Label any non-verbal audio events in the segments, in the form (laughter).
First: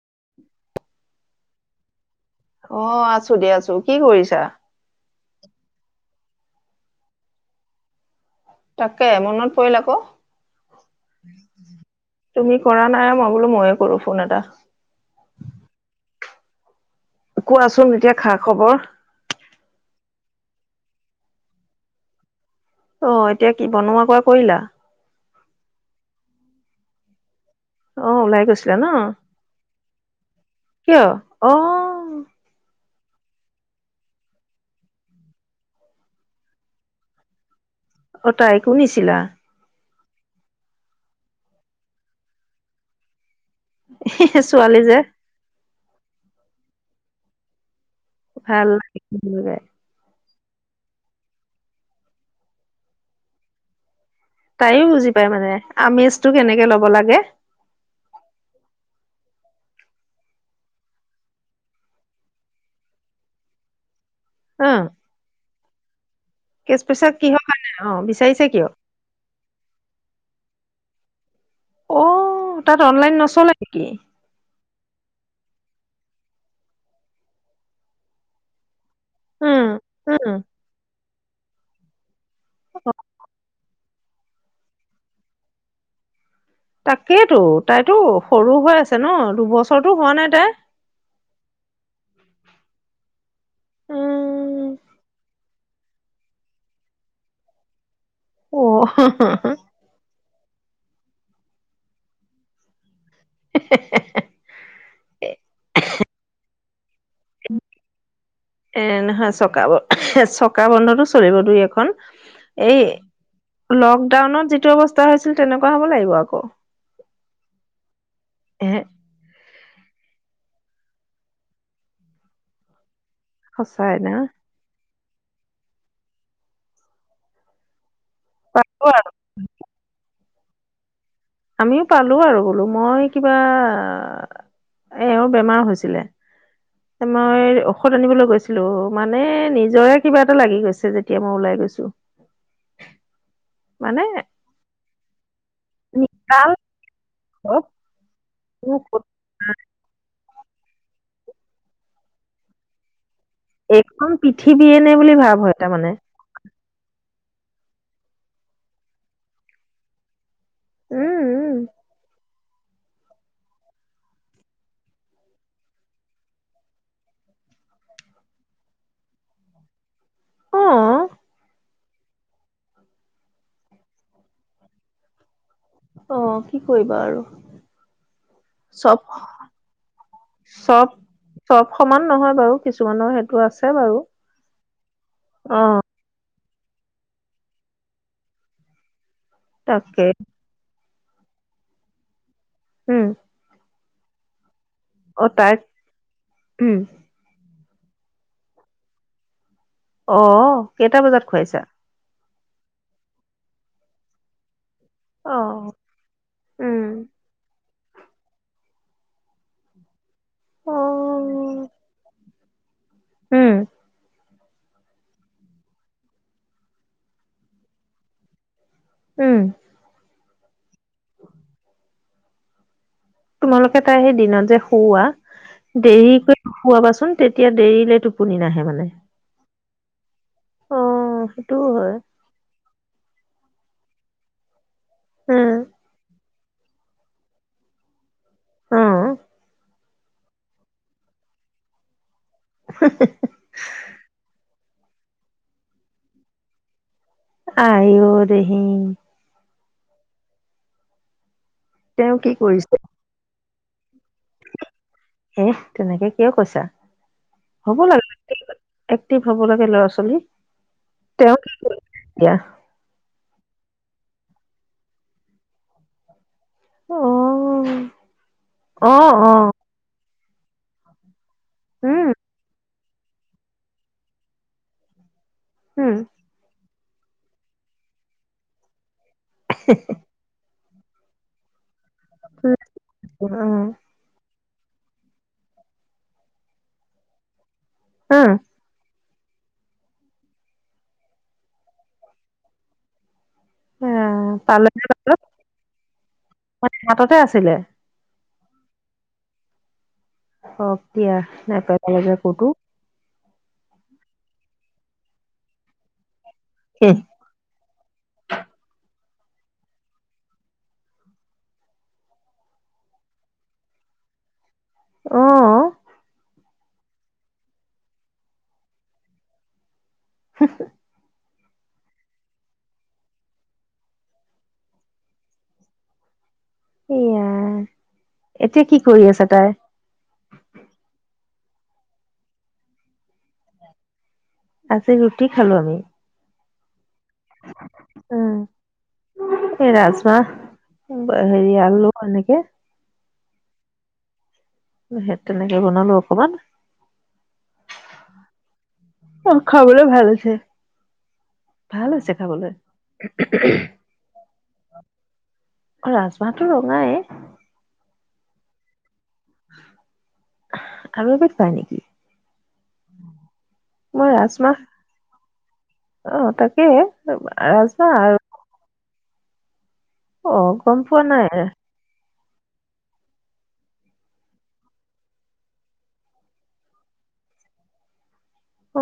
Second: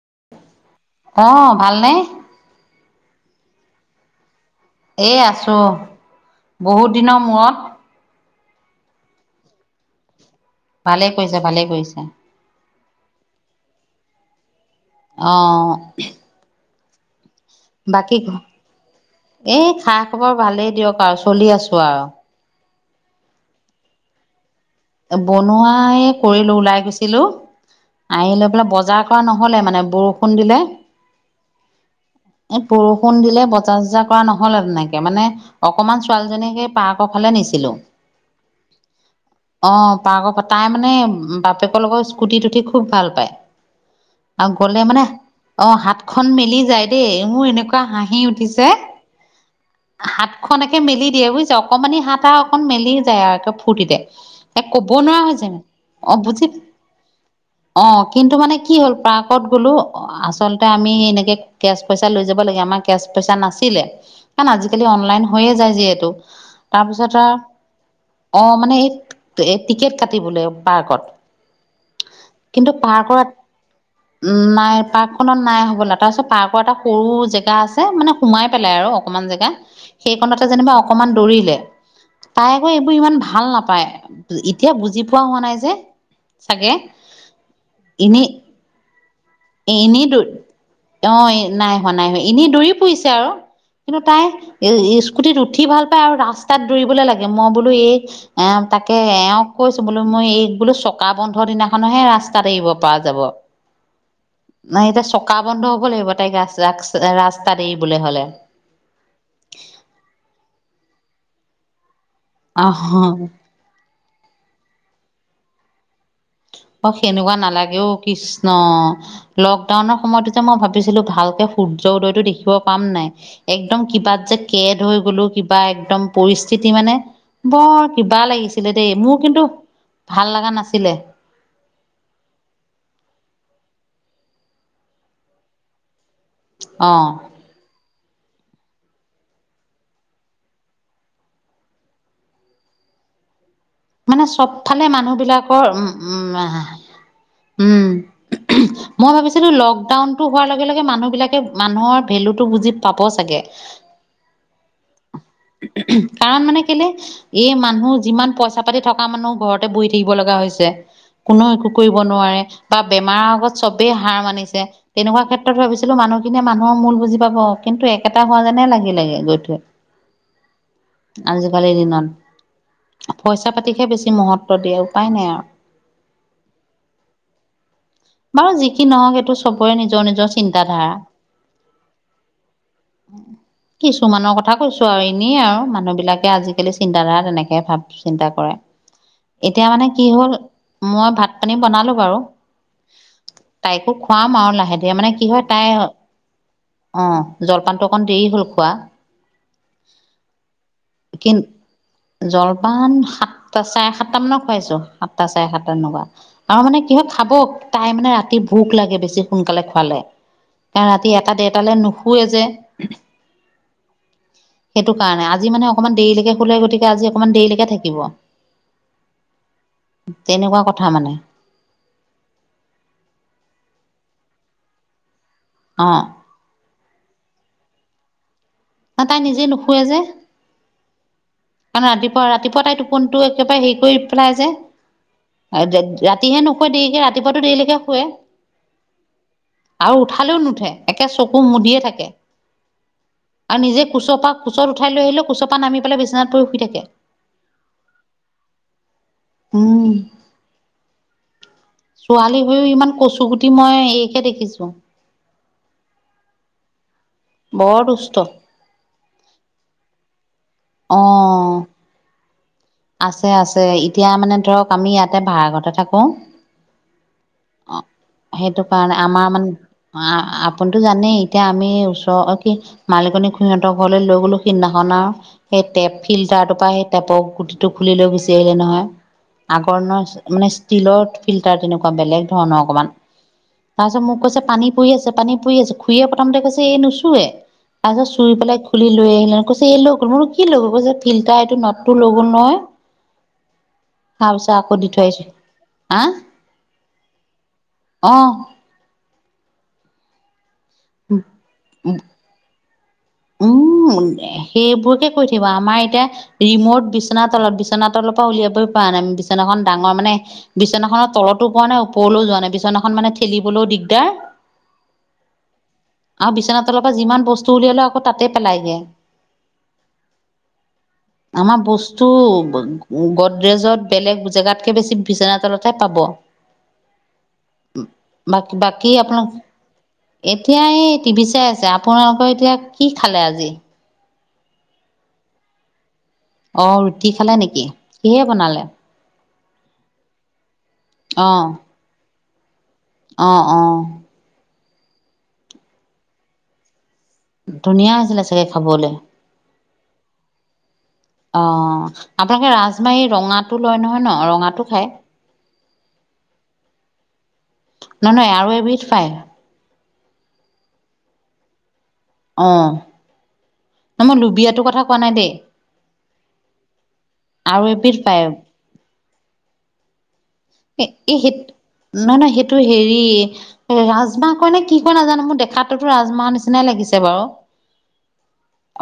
(inaudible) অ ভালনে? অ আছো দিয়া আছো। কি কৰিছা? এই আছো বহুত দিনৰ মূৰত। তাকে মনত পৰিল আকৌ। ভালেই কৰিছে, ভালেই কৰিছে। তুমি কৰা নাই মই বোলো ময়ে কৰো ফোন এটা। অহ। কোৱাচোন এতিয়া খা খবৰ? এই খা খবৰ ভালেই দিয়ক আও চলি আছো আও। অ এতিয়া কি বনোৱা (unintelligible) কৰিলা? বনোৱাই কৰিলো ওলাই গৈছিলো? অ আহি ওলাই লৈ পেলাই গৈছিলা ন বজাৰ কৰা নহলে মানে। অহ। কিয়? অহ। এই বৰষুণ দিলে বজাৰ চজাৰ কৰা নহল আও তেনেকে, মানে অকমান ছোৱালীজনী সেই পাৰ্কৰ ফালে নিছিলো। অ তাইকো নিছিলা। অ পাৰ্ক পা তাই মানে বাপেকৰ লগত স্কুটিত উঠি খুব ভাল পায়। আৰু ছোৱালী গলে যে মানে অ হাতখনন মেলি যায়। দেই মোৰ এনেকু হাঁহি ভাল উঠিছে লাগে হাত খখনকে মেলি দিয়ে বুইছ, অকণমানি হাত আও অকণ মেলি যায় আও ফূৰ্তিতে। এ তাইও ক'ব বুজি নোৱাৰা পায় হৈছে মানে, অ আমেজটো বুজি কেনেকে ল'ব লাগে অ কিন্তু মানে কি হ'ল প্ৰ। কত গলো আচলতে আমি স এনেকে কেচ পইচা লৈ যাব লাগে আমাৰ কেচ পইচা নাছিলে। কাৰণ অ আজিকালি অনলাইন হৈয়ে যায় যিহেতু, কেচ পইচা তাৰপিছত আৰু কিহৰ কাৰণে অ অ বিচাৰিছে কিয় মানে এই এই টিকেট কাটিবলে পাৰ্কত। অ কিন্তু তাত পাৰ অনলাইন কৰাত নচলে নেকি উম নাই। পাৰ্কখনত নাই হ'বলা তাৰপিছত পাৰ্কৰ এটা সৰু জেগা আছে মানে সোমাই পেলাই আৰু অকমান জেগা উম উম সেইকণতে যেনিবা অকমান দৌৰিলে তাই আকৌ এইবোৰ ইমান ভাল নাপায় পায়। এতিয়া বুজি পোৱা হোৱা নাই যে। চাগে তাকেইতো, তাইতো সৰু হৈ আছে ন। এ, দুবছৰতো এনেই হোৱা নাই দৌৰি। তাই অঁ, নাই হোৱা নাই। এনেই দৌৰি ফুৰিছে আৰু, কিন্তু উম তাই স্কুটিত। উঠি ভাল পায়, আৰু ৰাস্তাত দৌৰিবলৈ লাগে। মই বোলো এই। অঁ, অ তাকে এওঁক কৈছোঁ, বোলো মই এই বোলো, চকা বন্ধৰ দিনাখনহে ৰাস্তাত এৰিব পৰা যাব। হেহ্ হেহ্ হেহ্ হেহ্। নাই, এতিয়া চকা বন্ধ হ'ব লাগিব তাইক ৰাস্তাত এৰিবলে হ'লে। এ নহয় চকা চকা বন্ধতো চলিব দুই এখন। এই আহ লকডাউনত যিটো অৱস্থা হৈছে। তেনেকুৱা হ'ব লাগিব আকৌ। অঁ, সেনেকুৱা নালাগে অ' কৃষ্ণ। এ লকডাউনৰ সময়তো যে মই ভাবি। ভাবিছিলোঁ ভালকে সূৰ্য উদয়টো দেখিব পাম নাই। একদম, সঁচাই না কিবাৎ যে কেদ। এই বুলু, কিবা একদম পৰিস্থিতি মানে বৰ। কিবা লাগিছিলে পালো দেই আৰু মোৰ কিন্তু। ভাল লাগা নাছিলে। আমিও পালোঁ আৰু বুলু, মই কিবা এওঁৰ বেমাৰ হৈছিলে। অ মই ঔষধ আনিবলৈ গৈছিলোঁ। গৈছিলোঁ। মানে নিজৰে কিবা এটা লাগি গৈছে, যেতিয়া মই ওলাই গৈছোঁ। মানে চবফালে মানুহবিলাকৰ উম্ উম্, হাঁ। হাঁ। মই ভাবিছিলোঁ, লকডাউন। হোৱাৰ লগে লগে মানুহবিলাকে মানুহৰ ভেল্যুটো বুজি পাব। চাগে এইখন পৃথিৱীয়েনে বুলি ভাব হয় তাৰমানে। কাৰণ মানে কেলে এই মানুহ যিমান পইচা পাতি থকা মানুহ ঘৰতে বহি থাকিব লাগা হৈছে। উম কোনো উম। একো কৰিব নোৱাৰে। বা বেমাৰৰ আগত চবেই হাৰ মানিছে। তেনেকুৱা ক্ষেত্ৰত ভাবিছিলোঁ মানুহখিনিয়ে মানুহৰ মূল বুজি পাব, কিন্তু একেটা হোৱা যেন লাগিলেগে গৈ থৈ। অ'। আজিকালিৰ দিনত। (inaudible) পইচা-পাতিকেহে বেছি মহত্ব দিয়ে, উপায় নাই আৰু। অ কি কৰিবা আৰু বাৰু যি কি চব নহওক, এইটো চবৰে নিজৰ নিজৰ চব চিন্তাধাৰা। চব সমান নহয় বাৰু কিছুমানৰ সেইটো আছে বাৰু। কিছুমানৰ কথা কৈছোঁ আৰু এনেই আৰু অ মানুহবিলাকে আজি। আজিকালি চিন্তাধাৰা তেনেকে ভাব চিন্তা কৰে। এতিয়া মানে তাকে কি হ'ল। মই ভাত পানী বনালো বাৰু। উম, ত একো খুৱাম আৰু লাহে এয়া মানে অ কি হয় তাইক তাই উম অ' জ দকান কান দেৰি হ'ল খোৱা অ' কেইটা বজাত খুৱাইছা। জল ইমান সাতটা চাৰে সাতটামানক খুৱাইছোঁ। সাতটা অ চাৰে সাতটা এনেকুৱা আৰু মানে উম কিহ খাব তাই মানে ৰাতি ভোক লাগে। বেছি সোনকালে খোঁৱালে অ কাৰণ ৰাতি এটা দেৰটালৈ নুশুৱে যে। হম। সেইটো কাৰণে আজি মানে অকণমান দেৰিলৈকে শুলে, গতিকে আজি অকমান দেৰিলৈকে থাকিব। উম, তেনেকুৱা কথা মানে। তোমালোকে তাই সেই দিনত যে শুওৱা। অ দেৰিকৈ নোখুৱাবাচোন তেতিয়া দেৰিলে টোপনি নাহে। মানে। ন তাই নিজে নু শোৱে যে। অ সেইটোও কাৰ হয় ৰাতিপুৱা-ৰাতিপুৱা তাই টোপোনটো, একবাৰে হেৰি কৰি পেলাই যে। উম (unintelligible) ৰাতিহে নুুৱাই দেৰিকে ৰাতিুৱাটো দেৰিলৈকে শুৱে। উম, আৰু উঠালেও নুঠে একে চকু মুদিয়ে থাকে। আৰু নিজে কোচপা-কোচৰ, উঠাই লৈ আহিলো কুচৰ নামি পেলাই বিছনাত ৰখি থাকে। আই অ দেহি। উম, তেওঁ ছোৱালী হৈও ইমান কচু গুটি। তি মই। এইকে দেখিছো এ তেনেকে কিয় কৈছা? হ'ব বৰ লাগে সুস্থ এক্টিভ হ'ব লাগে ল'ৰা ছোৱালী। তেওঁ কি এতিয়া। আছে- আছে এতিয়া মানে ধৰক আমি ইয়াতে ভা়ড়া ঘৰতে থাকো অ অ' সেইটো অ কাৰণে আমাৰ অ মানে অ' আপুনি তো জানেই। এতিয়া আমি উম ওচৰৰ কি? মালিকনী খুৰী সিহঁতৰ ঘৰলৈ লৈ গলো সিদিনাখন আও। সেই টেপ উম ফিল্টাৰটোৰ পৰা সেই। টেপ টো খুলি লৈ বিচাৰ আহিলে নহয় আগৰ ন মানে। ষ্টীলৰ ফিল্টাৰ তেনেকুৱা। বেলেগ ধৰণৰ অকমান উম তাৰপিছত মোক কৈছে পানী পৰি আছে পানী পুৰি আছে খুুৰে প্ৰথমতে কৈছে এই নুচোৱে। তাৰপিছত উম চুই পেলাই খুলি। লৈ আহিলে কৈছে এই লগ গ'ল মোৰো কি ল'ল কৈছে ফিল্টাৰ এইটো নদটো লৈ গল নহয়। আ, তাৰ পিছত পালে আকৌ নে দি পাছত থৈছো হ মানে হাততে আছিলে আহ। অ' দিয়া নপ লাগে ক'তো। উম সেইবোৰ। কৈ থিবা আমাৰ এতিয়া। ৰিমট হেহ, বিচনা তলত বিছনাাৰ তলৰ পৰা উলিয়াবই প পৰা নাই। বিচনাখন ডাঙৰ মানে বিচনাখননৰ তলতো পোৱা নাই ওপৰলৈও যোৱা নাই বিচনাখন মানে ঠেলিবলৈও দিগদাৰ। অ বিচনা তলৰ পৰা যিমান বস্তু উলিয়ালও। তাতে পেলাইগে। (inaudible) আমাৰ বস্তু গডৰেজত বেলেগ জেগাতকে বেছি বিচনা তলতহে পাব। এয়া এতিয়া কি বাকী কৰি আছে তাই আপোনাক এতিয়া এই টিভি চাই আছোঁ। আপোনালোকৰ এতিয়া। কি খালে আজি? আজি ৰুটি খালো আমি। অ' ৰুটি খালে নেকি উ কিহে বনালে এই ৰাজমাহ অ হেৰি আলু এনেকে কি অ অ সেই তেনেকে বনালো অকমান। ধুনীয়া হৈছিলে চাগে খাবলে। খাবলৈও ভাল হৈছে। অ', ভাল হৈছে খাবলৈ আপোনালোকে ৰাজমাহ এই ৰঙাটো লয় নহয় ন, ৰঙাটো খায়? অ ৰাজমাহটো ৰঙাই নহয়-নহয়, আৰু এবিধ পায়। আৰু এবিধ পাই নেকি? অ', নহয় মই লুবিয়াটো কথা কোৱা নাই দেই, অ তাকে আৰু ৰাজমাহ এবিধ আৰু পায়। অ', গম পোৱা এই নাই। সেই নহয় নহয় সেইটো হেৰি, ৰাজমাহ কয় নে কি কয় নাজানো, মোৰ দেখাতটোতো ৰাজমাহ নিচিনাই লাগিছে বাৰু,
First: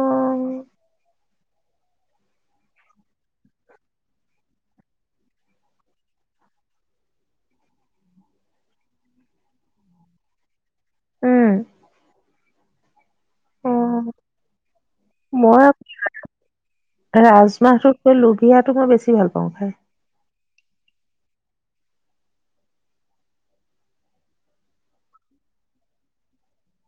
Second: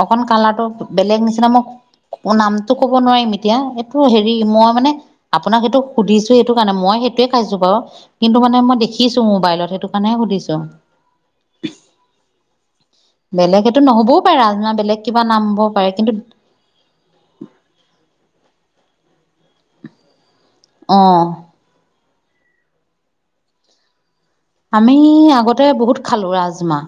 অ অকন কালাৰটো বেলেগ নিচিনা, মই নামটো ক'ব নোৱাৰিম এতিয়া, এইটো হেৰি, মই মানে আপোনাক সেইটো সুধিছো ছো সেইটো কাৰণে, মই সেইটোয়ে খাইছো বাৰু, কিন্তু মানে মই দেখিছো মোবাইলত, সেইটো কাৰণেহে সুধিছো। উম। বেলেগ অ সেইটো নহ'বও পাৰে, ৰাজমাহ বেলেগ কিবা নাম মই হ'ব পাৰে, কিন্তু ৰাজমাহটোতকৈ লুভিয়াটো মই বেছি ভাল পাওঁ খাই। অ'। আমি, আগতে বহুত খালো ৰাজমাহ।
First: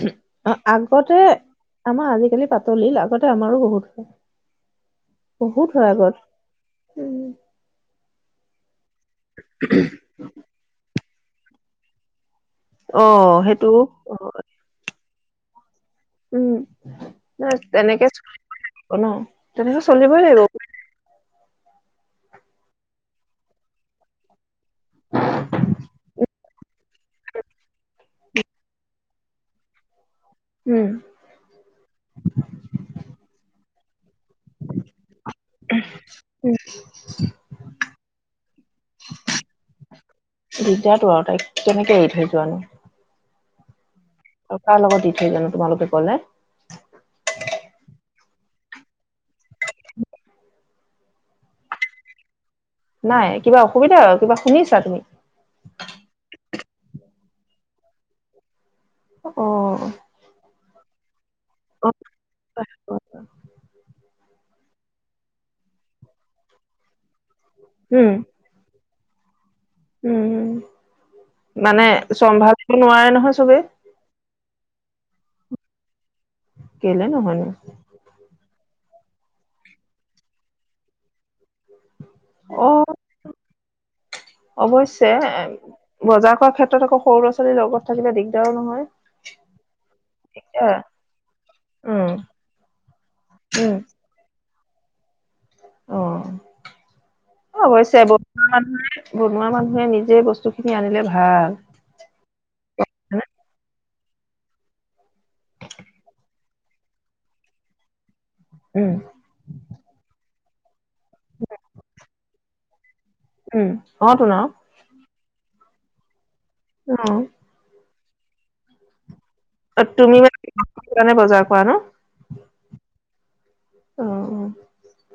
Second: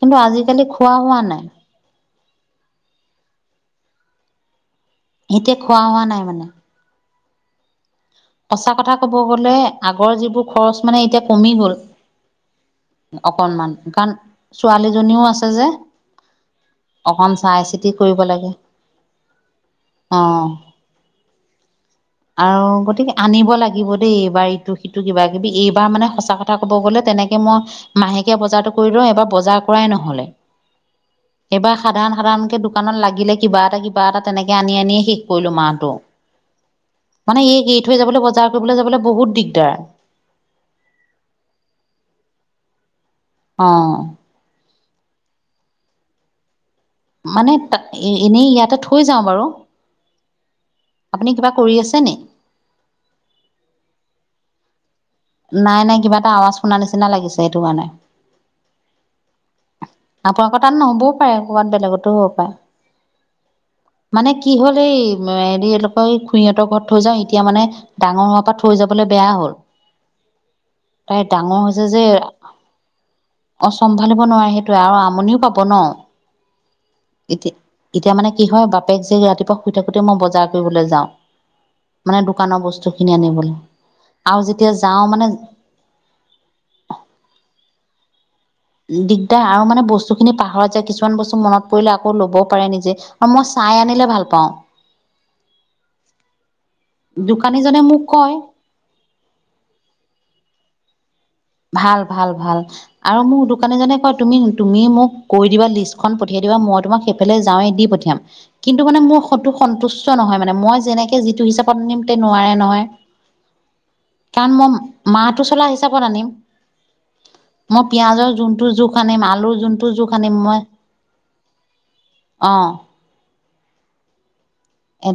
কিন্তু অ, আজিকালি খোৱা আগতে হোৱা নাই। আমাৰ আজিকালি পাতলিল, আগতে আমাৰো বহুত খায়। এতিয়া খোৱা হোৱা নাই মানে। উম, পচাক কথা ক'ব গ'লে, আগৰ যিবোৰ খৰচ মানে এতিয়া কমি গ'ল। অ সেইটো অকণমান, অ কাৰণ ছোৱালী জনীও আছে যে। উম, অকন নহয় চাই চিতি তেনেকে কৰিব লাগে চলিবই লাগিব ন, তেনেকে অ চলিবই লাগিব। আৰু গতিকে, আনিব লাগিব দেই এইবাৰ ইটো সিটো কিবা কিবি, এইবাৰ মানে সঁচা কথা ক'ব গ'লে তেনেকে মই মাহেকীয়া বজাৰটো কৰি লওঁ, এইবাৰ বজাৰ কৰাই নহ'লে। উম এইবাৰ সাধাৰণ সাধাৰণকে দোকানত লাগিলে কিবা এটা কিব কিবা এটা তেনেকে আনি আনিয়ে শেষ কৰিলো মাহটো। মানে এইক এৰি থৈ যাবলৈ, বজাৰ কৰিবলৈ যাবলৈ, বহুত দিগদাৰ। দিগদাৰটো আৰু তাইক কেনেকে এৰি থৈ যোৱানো অ'। আৰু কাৰ লগত দি থৈ যোৱানো তোমালোকে গ'লে? মানে তাত, এ-এনেই ইয়াতে থৈ যাওঁ বাৰু। আপুনি কিবা কৰি আছেনি? নাই কিবা অসুবিধা আৰু কিবা শুনিছা তুমি নাই নাই কিবা এটা আৱাজ শুনা নিচিনা লাগিছে সেইটো মানে অহ টান নহ'ব কবাত বেলেগতো হ'ব পাৰে মানে কি হল এই হেৰি এনেকৰ খুইহঁতৰ ঘৰত থৈ যাও তেতিয়া মানে উম উম ডাঙৰ হোৱাৰ পৰা থৈ যাব বেয়া হ'ল উম তাই ডাঙৰ হৈছে মানে যে চম্ভালিব নোৱাৰে নহয় চবে অ চম্ভালিব নোৱাৰে সেইটো আৰু আমনিও পাব ন কেলে নোৱাৰে এতিয়া (unintelligible) বাপেক যে ৰাতিপুৱা শুই থাকোতে মই বজাৰ কৰিবলৈ যাওঁ মানে দোকানৰ অ বস্তু খিনি আনিবলৈ আৰু যেতিয়া (unintelligible) অৱশ্যে বজাৰ কৰ ক্ষেত্ৰত আকৌ সৰু ল' ছোৱালীৰ লগত থাকে (unintelligible) কি দ (unintelligible) দিগদাৰ আৰু মানে বস্তু খিনি পাহৰা এ যায় কিছুমান বস্তু মনত পৰিলে উম আকৌ ল'বও পাৰে নিজে আৰু মই উম চাই আনিলে ভাল পাওঁ (inaudible) অ দোকানীজনে মোক অৱশ্য কয় এবুৰ বনোৱা মানুহে নিজে বস্তু খিনি আনিলে ভাল ভাল ভাল ভাল আৰু হয়নে মোৰ দোকানী জনে তুমি তুমি মোক কৈ দিবা লিষ্টখন পঠিয়াই দিবা মই তোমাক সেইফালে যাই দি পঠিয়াম কিন্তু উম মানে মোৰ কটো সন্তুষ্ট নহয় মানে মই যেনে তে যিটো হিচাপত নিব নোৱাৰে নহয় উম অহ তোঁ ন কাৰণ মই মাহটো চলা হিচাপত আনিম অ মই পিয়াজৰ যোনটো জোখ আনে মাল আলু অ যোনটো জোখ তুমি মানে আনিম মই সেইটো কাৰণে বজাৰ কৰা অহ উমহ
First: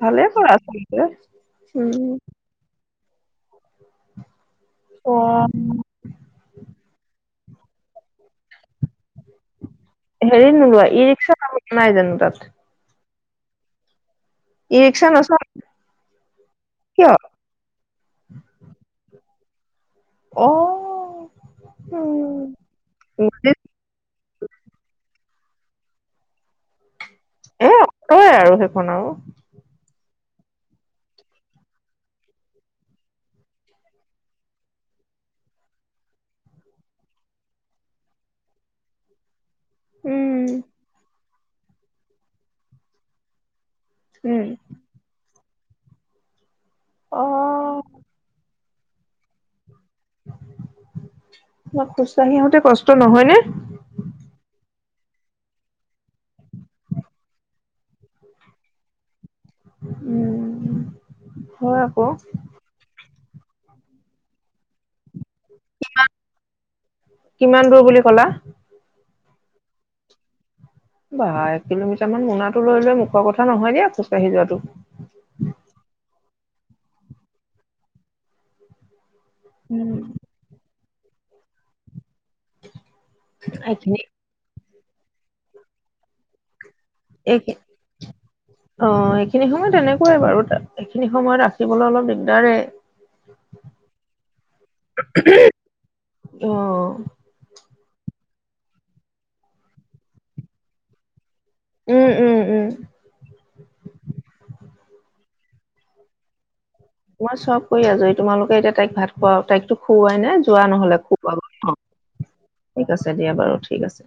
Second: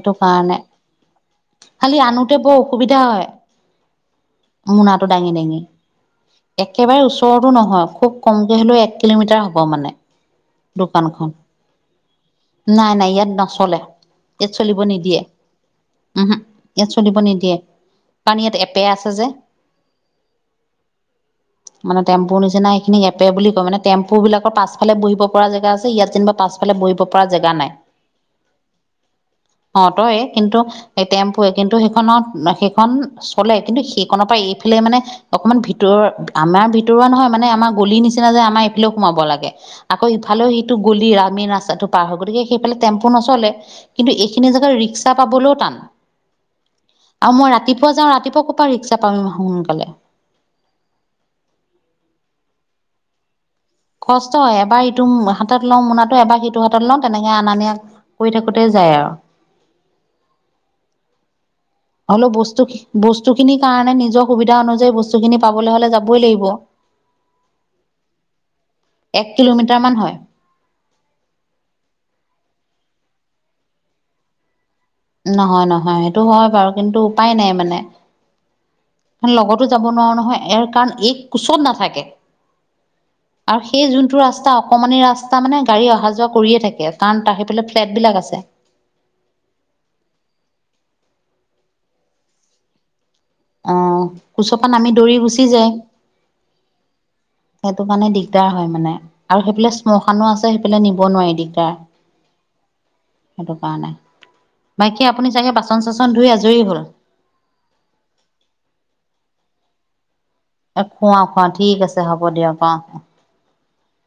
ভালে কৰা আছেছে (unintelligible) খালি আনোতে বৰ অসুবিধা। এতিয়া। মোনাটো দাঙি অ' দাঙি একেবাৰে ওচ ওচৰৰতটো নহয় খুব কমকৈ হ'লেও এক কিলোমিটাৰ হ'ব মানে। হেৰি নোলোৱা ই দোকানখন ৰিক্সা নাই জানো তাত। নাই নাই ইয়াত নচলে। ইয়াত ই চলিব ৰিক্সা নিদিয়ে। নচলা উমহো ইয়াত কিয় চলিব নিদিয়ে কাৰণ ইয়াত এপে আছে যে। অ' মানে টেম্পুৰ উম নিচিনা সেইখিনি এপে বুলি কয় মানে টেম্পু বিলাকৰ পাছফালে বহিব পৰা জেগা আছে ইয়াত যেনিবা পাছফালে বহি এ অট আৰু সেইখন আৰু। তয় কিন্তু এই টেম্পুে কিন্তু সেইখনত সেইখন চলে কিন্তু সেইখনৰ পৰা এইফালে মানে অকমান ভিতৰুৱা আমাৰ ভিতৰুৱা নহয় মানে আমাৰ গলিৰ নিচিনা যে আমাৰ এইফালেও সোমাব লাগে। আকৌ উম ইফালেও সিটো গলি ৰা মেইন ৰাস্তাটো পাৰ হয় গতিকে সেইফালে টেম্পু নচলে। কিন্তু উম এইখিনি জেগাত ৰিক্সা পাবলৈ টান। আৰু মই অ' ৰাতিপুৱা যাওঁ ৰাতিপুৱা প পৰা ৰিক্সা পাম সোনকালে তোমা খোজ কাঢ়ি আহোঁতে কষ্ট নহয়নে? কষ্ট হয় এবাৰ ইটো হাতত লওঁ মোনাটো এবাৰ সিটো হাতত লওঁ তেনেকে আনা নিয়া কৰি থাকোতে যায় আৰু। উম। হয় আকৌ হলো বস্তু বস্তু বস্তুখিনিৰ কাৰণে নিজৰ সুবিধা অনুযায়ী বস্তু কি কিমান দূৰ বুলি কলা? এক কিলোমিটাৰ মান হয়। বা এক কিলোমিটাৰ মান মোনাটো লৈ লৈ মুখৰ কথা নহয় দিয়া খোজকাঢ়ি যোৱাটো। নহয় নহয় সেইটো হয় বাৰু কিন্তু উপায় নাই মানে। লগতো যাব নোৱাৰো নহয় ইয়াৰ কাৰণ এই কোচত নাথাকে। আৰু সেই এইখিনি যোনটো ৰাস্তা অকমান ৰাস্তা মানে গাড়ী অহা যোৱা কৰিয়ে থাকে। কাৰণ তাৰ এইখিন সেইফালে ফ্লেট বিলাক আছে অ এইখিনি সময় তেনেকুৱাই বাৰু। স খিনি সময়ত ৰাখিবলৈ অলপ দিগদাৰে আহ কুচপাত নামি দৌৰি গুচি যায় অ' সেইটো কাৰণে দিগদাৰ হয় মানে আৰু সেইফালে শ্মশানো আছে সেইফালে নিব নোৱাৰি দিগদাৰ উম উম উম সেইটো কাৰণে বাকী আপুনি চাগে বাচন চাচন ধুই আজৰি হ'ল তোমই চব কৰি আছো তোমালোকে এতিয়া তাইক ভাত খুৱাও তাইকতো খুওৱাই নাই চোৱা নহলে খোৱা খুব খোৱা অ ঠিক আছে হ'ব দিয়ক অ ঠিক আছে দিয়া বাৰু ঠিক আছে